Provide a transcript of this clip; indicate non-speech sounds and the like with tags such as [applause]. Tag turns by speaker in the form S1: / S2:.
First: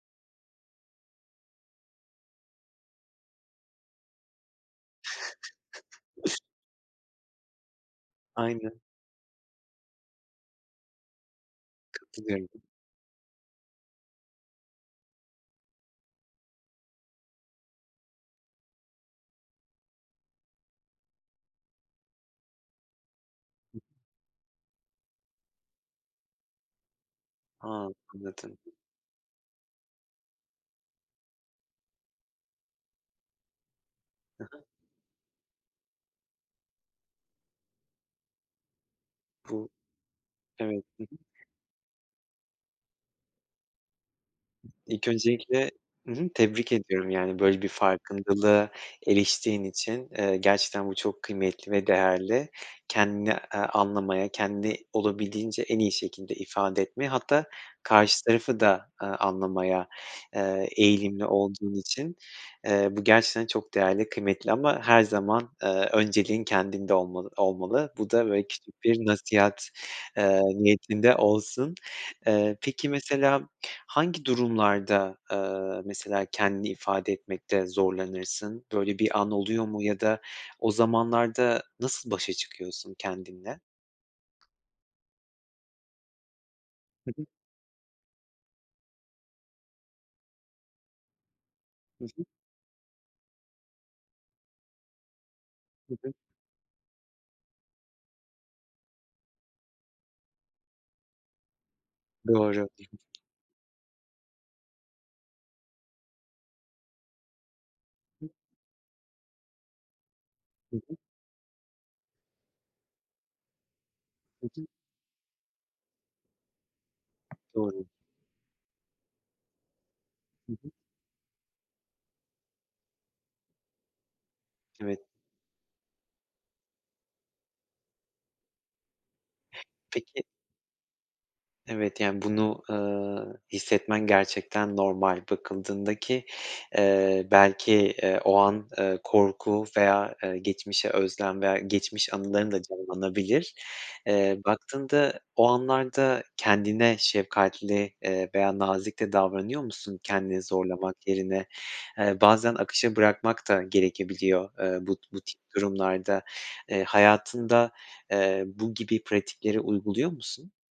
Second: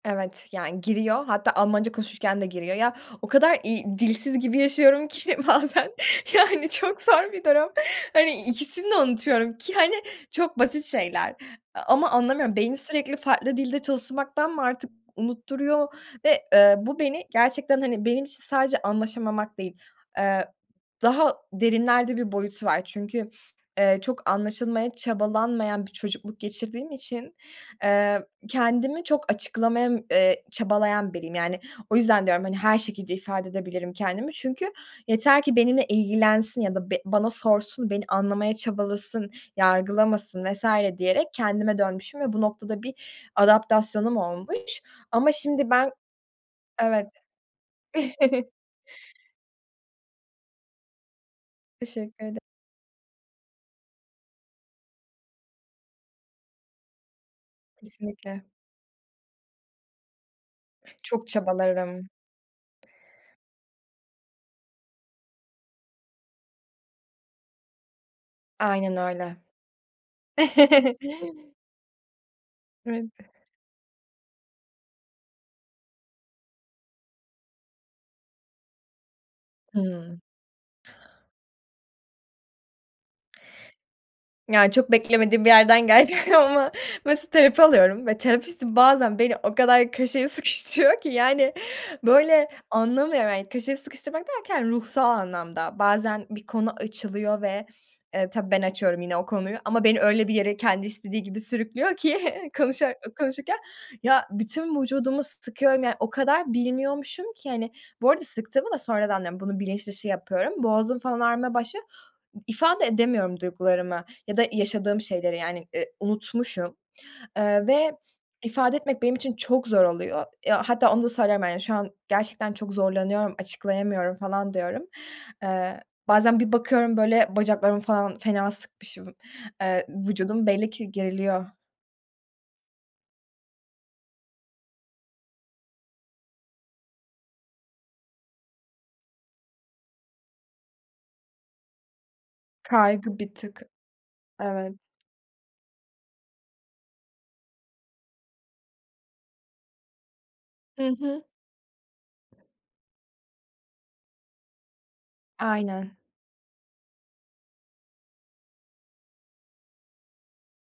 S1: Evet, yani giriyor, hatta Almanca konuşurken de giriyor. Ya, o kadar, iii, dilsiz gibi yaşıyorum ki bazen, yani, çok zor bir durum. Hani,
S2: Aynen.
S1: ikisini de unutuyorum, ki, hani, çok basit şeyler. A ama
S2: Katılıyorum.
S1: anlamıyorum, beyni sürekli farklı dilde çalışmaktan mı artık unutturuyor, ve, eee, bu beni gerçekten, hani, benim için sadece anlaşamamak değil, ııı, daha derinlerde bir boyutu var, çünkü,
S2: Hı.
S1: ııı, çok anlaşılmaya çabalanmayan bir çocukluk geçirdiğim için,
S2: Ha,
S1: eee,
S2: anladım.
S1: kendimi çok açıklamaya, ııı, çabalayan biriyim. Yani, o yüzden, diyorum, hani, her şekilde ifade edebilirim kendimi,
S2: Hı hı.
S1: çünkü yeter ki benimle ilgilensin, ya da be bana sorsun, beni anlamaya çabalasın,
S2: Bu
S1: yargılamasın vs.
S2: evet. Hı hı.
S1: diyerek, kendime dönmüşüm ve bu noktada bir adaptasyonum olmuş,
S2: İlk
S1: ama şimdi
S2: öncelikle
S1: ben
S2: Hı hı, tebrik ediyorum,
S1: Evet.
S2: yani, böyle bir
S1: [chuckles]
S2: farkındalığa eriştiğin için, ııı, gerçekten bu çok kıymetli ve
S1: Teşekkür ederim.
S2: değerli, kendini, ııı, anlamaya, kendini olabildiğince en iyi şekilde ifade etmeye, hatta karşı
S1: Kesinlikle.
S2: tarafı da, ııı, anlamaya, ııı, eğilimli
S1: Çok
S2: olduğun
S1: çabalarım.
S2: için, ııı, bu gerçekten çok değerli, kıymetli ama her zaman, ııı, önceliğin kendinde olma olmalı. Bu da, böyle küçük
S1: Aynen
S2: bir
S1: öyle.
S2: nasihat, ııı, niyetinde
S1: [chuckles]
S2: olsun. Iıı, peki,
S1: Evet.
S2: mesela hangi durumlarda, ııı, mesela, kendini ifade etmekte zorlanırsın? Böyle, bir an oluyor mu, ya
S1: Hımm.
S2: da o zamanlarda nasıl başa çıkıyorsun kendinle?
S1: Ya, çok beklemediğin bir yerden gelecek ama,
S2: Hı hı.
S1: mesela, terapi alıyorum ve terapistim bazen, beni o kadar köşeye sıkıştırıyor ki, yani.
S2: Hı hı.
S1: Böyle, anlamıyorum, yani köşeye sıkıştırmak derken, ruhsal anlamda,
S2: Hı hı.
S1: bazen bir konu açılıyor ve e, tabii ben açıyorum yine o konuyu, ama beni öyle bir yere, kendi istediği gibi sürüklüyor ki,
S2: Doğru. [unintelligible]
S1: konuşurak konuşurken, ya, bütün vücudumu sıkıyorum, yani, o kadar bilmiyormuşum ki, hani bu arada sıktığımı da sonradan diyorum, bunun bilinçdışı yapıyorum,
S2: Hı hı.
S1: boğazım falan ağrımaya başlıyor, ifade edemiyorum duygularımı, ya da
S2: Hı hı.
S1: yaşadığım şeyleri yani, ııı, unutmuşum, ııı,
S2: Doğru.
S1: ve ifade etmek benim için çok zor oluyor. Eee,
S2: Hı hı.
S1: hatta onu da söylüyorum, yani şu an gerçekten çok zorlanıyorum, açıklayamıyorum, falan, diyorum.
S2: Evet.
S1: Iıı, bazen bir bakıyorum, böyle, bacaklarımı falan fena sıkmışım, ııı,
S2: Peki
S1: vücudum belli ki geriliyor.
S2: Evet, yani, bunu, ııı, hissetmen gerçekten normal, bakıldığında, ki, ııı, belki, ııı, o an, ııı, korku veya, ııı, geçmişe özlem, veya geçmiş anıların da
S1: Kaygı bir
S2: canlanabilir.
S1: tık.
S2: Iıı,
S1: Evet.
S2: baktığında o anlarda, kendine şefkatli, ııı, veya nazik de davranıyor musun kendini
S1: Hı
S2: zorlamak
S1: hı.
S2: yerine? Iıı, bazen akışa bırakmak da gerekebiliyor, ııı, bu ti bu tip
S1: Aynen.
S2: durumlarda, ııı, hayatında, ııı, bu gibi pratikleri uyguluyor musun?